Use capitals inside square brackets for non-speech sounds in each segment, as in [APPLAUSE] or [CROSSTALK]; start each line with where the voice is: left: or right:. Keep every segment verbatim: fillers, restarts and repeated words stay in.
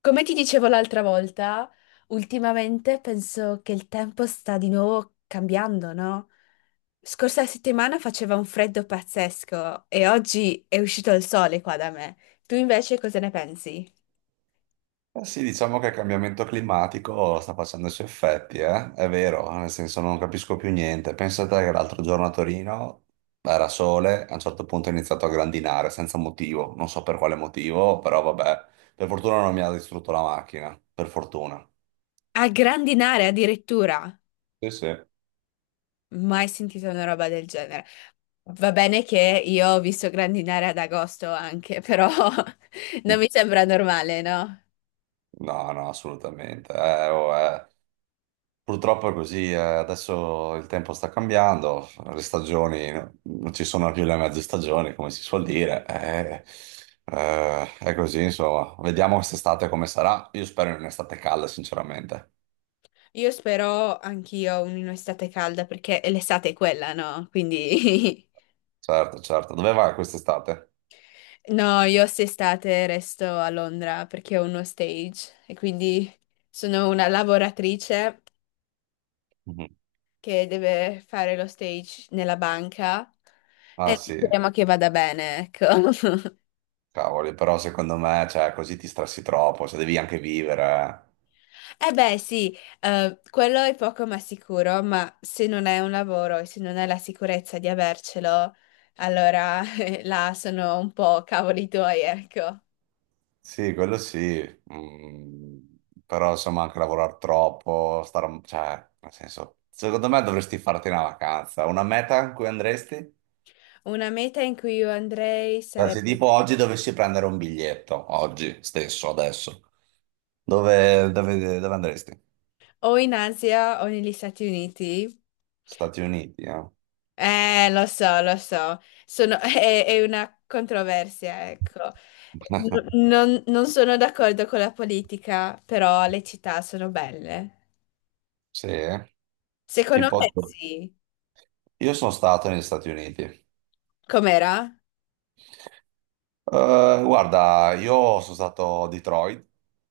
left: Come ti dicevo l'altra volta, ultimamente penso che il tempo sta di nuovo cambiando, no? Scorsa settimana faceva un freddo pazzesco e oggi è uscito il sole qua da me. Tu invece cosa ne pensi?
right: Eh sì, diciamo che il cambiamento climatico sta facendo i suoi effetti, eh? È vero, nel senso non capisco più niente. Pensate che l'altro giorno a Torino era sole, a un certo punto è iniziato a grandinare senza motivo, non so per quale motivo, però vabbè, per fortuna non mi ha distrutto la macchina, per fortuna.
left: A grandinare addirittura.
right: Sì, sì.
left: Mai sentito una roba del genere. Va bene che io ho visto grandinare ad agosto anche, però [LAUGHS] non mi
right: [LAUGHS]
left: sembra normale, no?
right: No, no, assolutamente. Eh, oh, eh. Purtroppo è così, eh, adesso il tempo sta cambiando, le stagioni non ci sono più le mezze stagioni, come si suol dire, eh, eh, è così, insomma, vediamo quest'estate come sarà, io spero in un'estate calda, sinceramente.
left: Io spero anch'io un'estate calda perché l'estate è quella, no? Quindi [LAUGHS]
right: Certo, certo, dove vai quest'estate?
left: no, io quest'estate resto a Londra perché ho uno stage e quindi sono una lavoratrice
right: Mhm.
left: che deve fare lo stage nella banca.
right: Ah sì,
left: Speriamo che vada bene, ecco. [LAUGHS]
right: cavoli, però secondo me, cioè, così ti stressi troppo, cioè, devi anche vivere, eh.
left: Eh beh, sì, eh, quello è poco ma sicuro, ma se non è un lavoro e se non è la sicurezza di avercelo, allora [LAUGHS] eh, là sono un po' cavoli tuoi, ecco.
right: Sì, quello sì. mm, Però insomma anche lavorare troppo, star- cioè, nel senso, secondo me dovresti farti una vacanza, una meta in cui andresti?
left: Una meta in cui io andrei
right: Cioè, se
left: sarebbe
right: tipo oggi dovessi prendere un biglietto, oggi stesso, adesso, dove, dove- dove andresti?
left: o in Asia o negli Stati Uniti.
right: Stati Uniti, eh?
left: Eh, lo so, lo so, Sono- [LAUGHS] è, è una controversia, ecco. N-
right: [LAUGHS]
left: non, non sono d'accordo con la politica, però le città sono belle.
right: Sì, eh?
left: Secondo
right: Tipo,
left: me sì.
right: io sono stato negli Stati Uniti.
left: Com'era?
right: Eh, guarda, io sono stato a Detroit,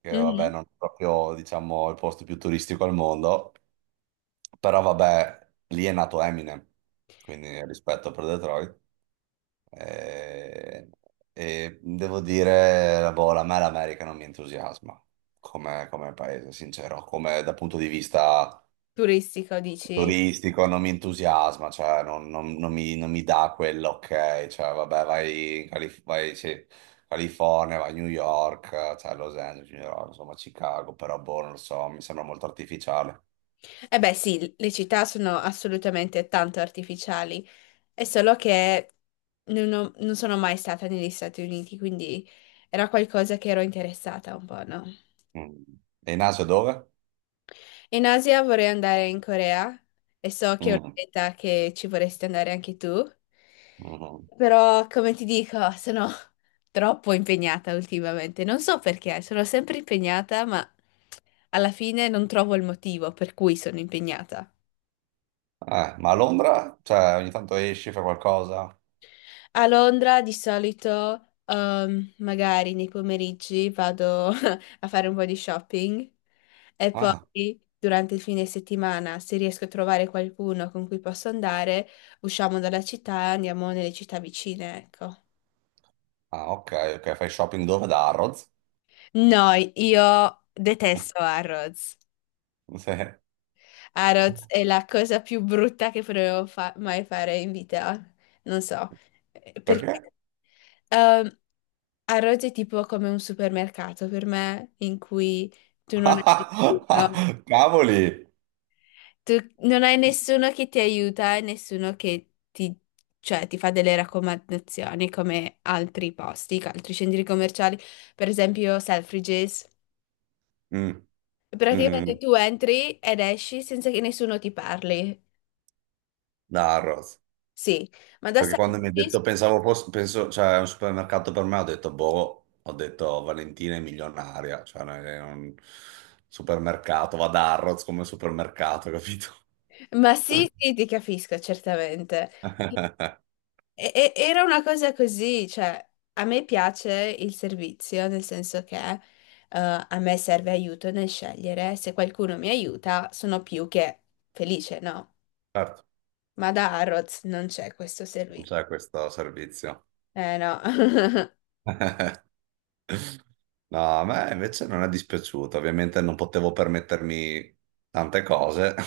right: che vabbè
left: Mhm.
right: non è proprio, diciamo, il posto più turistico al mondo, però vabbè, lì è nato Eminem, quindi rispetto per Detroit. Eh, E, devo dire, boh, a me l'America non mi entusiasma come, come paese, sincero, come dal punto di vista
left: Turistico, dici?
right: turistico non mi entusiasma, cioè non, non- non mi, non mi dà quell'ok, cioè vabbè vai in Calif- vai, sì, California, vai a New York, cioè Los Angeles, New York, insomma Chicago, però boh, non lo so, mi sembra molto artificiale.
left: Eh beh, sì, le città sono assolutamente tanto artificiali, è solo che non, ho- non sono mai stata negli Stati Uniti, quindi era qualcosa che ero interessata un po', no?
right: Mm. E in Asia dove?
left: In Asia vorrei andare in Corea e so che è una
right: Mm,
left: meta che ci vorresti andare anche tu,
right: mhm.
left: però come ti dico, sono [LAUGHS] troppo impegnata ultimamente. Non so perché, sono sempre impegnata, ma alla fine non trovo il motivo per cui sono impegnata.
right: Eh, ma a Londra? Cioè ogni tanto esci, fai qualcosa?
left: A Londra di solito, ehm, magari nei pomeriggi vado [LAUGHS] a fare un po' di shopping e
right: Ah,
left: poi durante il fine settimana, se riesco a trovare qualcuno con cui posso andare, usciamo dalla città e andiamo nelle città vicine, ecco.
right: ah, ok, ok, fai shopping dove? Da Harrods?
left: No, io detesto
right: [LAUGHS]
left: Harrods.
right: Sì.
left: Harrods è la cosa più brutta che potevo fa- mai fare in vita. Non so. eh,
right: Perché?
left: Perché? Ehm, a Rhodes è tipo come un supermercato per me, in cui tu non hai nessuno,
right: [LAUGHS] Cavoli!
left: tu non hai nessuno che ti aiuta e nessuno che ti, cioè, ti fa delle raccomandazioni come altri posti, altri centri commerciali, per esempio Selfridges.
right: Mm,
left: Praticamente
right: mhm.
left: tu entri ed esci senza che nessuno ti parli.
right: Da Harrods.
left: Sì, ma da
right: Perché quando mi ha
left: Selfridges.
right: detto pensavo fosse, penso, cioè, è un supermercato per me, ho detto boh, ho detto Valentina è milionaria, cioè non è un supermercato, va da Harrods come supermercato, capito?
left: Ma sì, sì, ti capisco, certamente.
right: [LAUGHS]
left: E- e- era una cosa così, cioè, a me piace il servizio, nel senso che eh, a me serve aiuto nel scegliere, se qualcuno mi aiuta sono più che felice, no?
right: Certo,
left: Ma da Harrods non c'è questo
right: non
left: servizio.
right: c'è questo servizio.
left: Eh no, [LAUGHS]
right: [LAUGHS] No, a me invece non è dispiaciuto, ovviamente non potevo permettermi tante cose. [LAUGHS]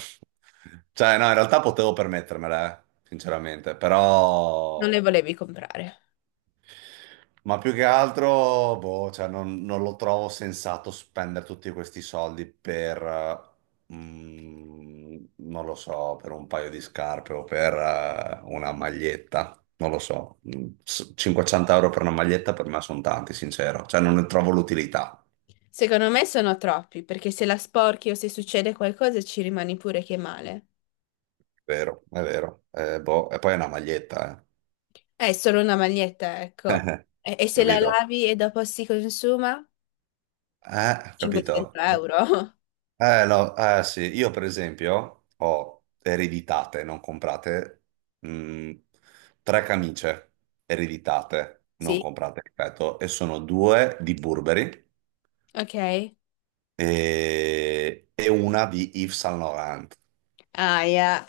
right: Cioè, no, in realtà potevo permettermele, eh, sinceramente,
left: non
right: però.
left: le volevi comprare.
right: Ma più che altro, boh, cioè non, non lo trovo sensato spendere tutti questi soldi per, eh, mm, non lo so, per un paio di scarpe o per, eh, una maglietta. Non lo so. Mm, s- cinquecento euro per una maglietta per me sono tanti, sincero. Cioè non ne trovo l'utilità.
left: Secondo me sono troppi, perché se la sporchi o se succede qualcosa ci rimani pure che male.
right: Vero, è vero. Eh, boh, e poi è una maglietta, eh,
left: È solo una maglietta, ecco. E, e se la
right: capito?
left: lavi e dopo si consuma?
right: Eh, capito?
left: cinquecento euro.
right: Eh, no, eh, sì, io per esempio ho ereditate, non comprate, mh, tre camicie ereditate,
left: [LAUGHS]
right: non
left: Sì,
right: comprate, ripeto, e sono due di Burberry
left: ok.
right: e, e una di Yves Saint Laurent.
left: Ah, yeah.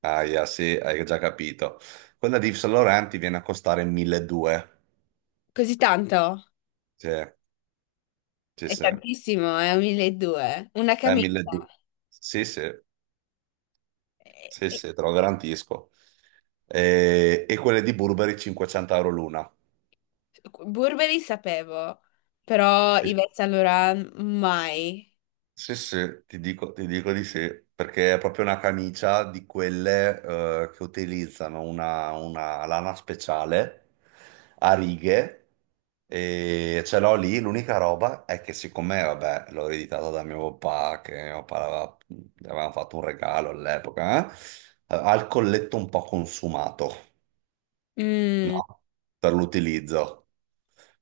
right: Ah, yeah, sì, hai già capito. Quella di Yves Saint Laurent ti viene a costare milleduecento.
left: Così tanto?
right: Sì, sì,
left: È
right: sì. Eh,
left: tantissimo, è un milleduecento. Una camicia.
right: milleduecento. Sì, sì,
left: E-
right: sì,
left: e-
right: sì, te lo garantisco. E, e quelle di Burberry cinquecento euro l'una.
left: Burberry sapevo, però Yves Saint Laurent mai.
right: Sì, sì, ti dico, ti dico di sì, perché è proprio una camicia di quelle eh, che utilizzano una, una lana speciale a righe e ce l'ho lì. L'unica roba è che siccome, vabbè, l'ho ereditata da mio papà, che mio papà aveva- gli avevamo fatto un regalo all'epoca, eh, ha il colletto un po' consumato,
left: Mm,
right: no? Per l'utilizzo.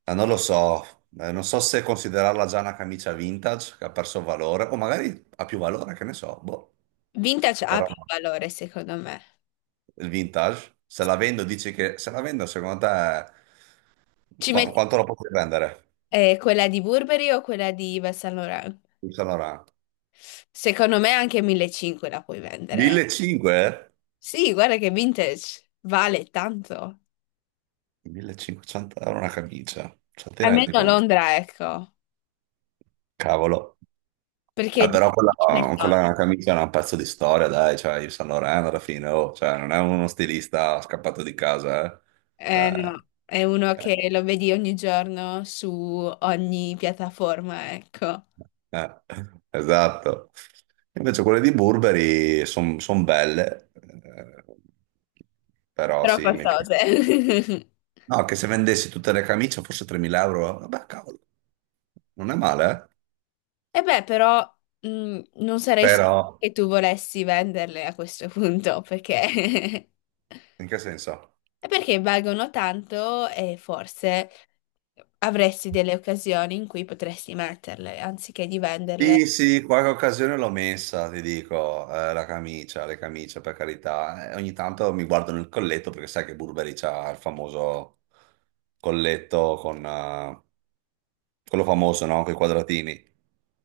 right: Eh, non lo so. Eh, non so se considerarla già una camicia vintage che ha perso valore, o magari ha più valore, che ne so, boh.
left: vintage ha
right: Però
left: più valore, secondo me.
right: il vintage, se la vendo, dici che se la vendo, secondo te,
left: Ci
right: qu-
left: metti
right: quanto la potrei vendere?
left: eh, quella di Burberry o quella di Yves Saint Laurent?
right: Il Saint Laurent.
left: Secondo me anche millecinquecento la puoi vendere.
right: millecinquecento?
left: Sì, guarda che vintage vale tanto.
right: millecinquecento euro una camicia, cioè ti rendi
left: Almeno a
right: conto?
left: Londra, ecco.
right: Cavolo.
left: Perché
right: Eh,
left: di-
right: però quella,
left: ce ne sono.
right: quella camicia è un pezzo di storia, dai, cioè il Saint Laurent alla fine, oh, cioè, non è uno stilista scappato di casa, eh.
left: Eh,
right: Cioè,
left: no, è uno
right: eh.
left: che lo vedi ogni giorno su ogni piattaforma, ecco.
right: Eh, esatto. Invece quelle di Burberry sono belle, eh, però
left: Però
right: sì, mi
left: costose.
right: piace.
left: [LAUGHS]
right: No, che se vendessi tutte le camicie forse tremila euro, vabbè, cavolo, non è male, eh?
left: E beh, però mh, non sarei sicura
right: Però,
left: che tu volessi venderle a questo punto, perché.
right: in
left: [LAUGHS]
right: che senso?
left: È perché valgono tanto e forse avresti delle occasioni in cui potresti metterle, anziché di
right: Sì,
left: venderle.
right: sì, qualche occasione l'ho messa, ti dico, eh, la camicia, le camicie, per carità. Eh, ogni tanto mi guardo nel colletto perché sai che Burberry c'ha il famoso colletto con eh, quello famoso, no? Con i quadratini.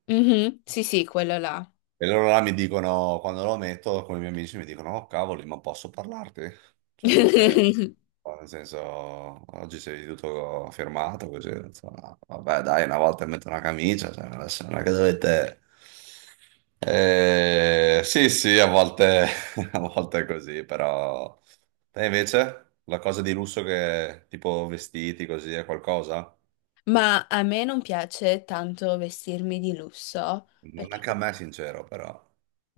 left: Mhm, sì, sì, quello là.
right: E loro là mi dicono, quando lo metto con i miei amici, mi dicono, oh cavoli, ma posso parlarti? Cioè, perché,
left: [LAUGHS]
right: nel senso, oggi sei tutto firmato, così, insomma, vabbè, dai, una volta metto una camicia, cioè, adesso non è che dovete... Eh, sì, sì, a volte, [LAUGHS] a volte è così, però... Te invece, la cosa di lusso che, tipo, vestiti, così, è qualcosa?
left: Ma a me non piace tanto vestirmi di lusso
right: Non
left: perché,
right: anche a me, sincero, però...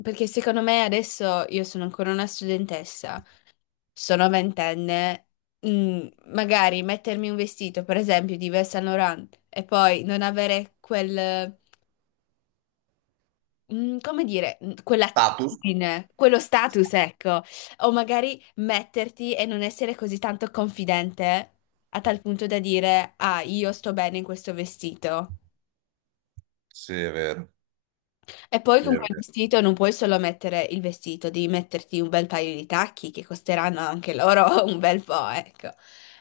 left: perché secondo me adesso io sono ancora una studentessa, sono ventenne, mm, magari mettermi un vestito, per esempio, di Yves Saint Laurent e poi non avere quel, mm, come dire, mm,
right: Status?
left: quell'attitudine, quello status, ecco, o magari metterti e non essere così tanto confidente a tal punto da dire, ah, io sto bene in questo vestito.
right: Sì, è vero.
left: E poi
right: Sì, è
left: con
right: vero.
left: quel vestito non puoi solo mettere il vestito, devi metterti un bel paio di tacchi che costeranno anche loro [LAUGHS] un bel po', ecco.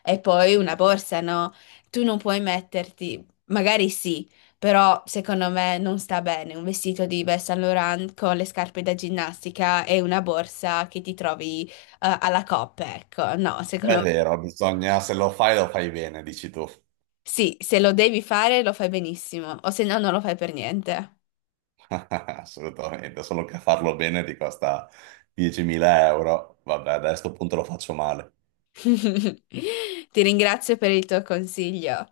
left: E poi una borsa, no? Tu non puoi metterti, magari sì, però secondo me non sta bene un vestito di Yves Saint Laurent con le scarpe da ginnastica e una borsa che ti trovi eh, alla coppa, ecco. No, secondo
right: È
left: me
right: vero, bisogna, se lo fai lo fai bene, dici tu.
left: sì, se lo devi fare lo fai benissimo, o se no non lo fai per niente.
right: [LAUGHS] Assolutamente, solo che farlo bene ti costa diecimila euro. Vabbè, da questo punto lo faccio male.
left: [LAUGHS] Ti ringrazio per il tuo consiglio.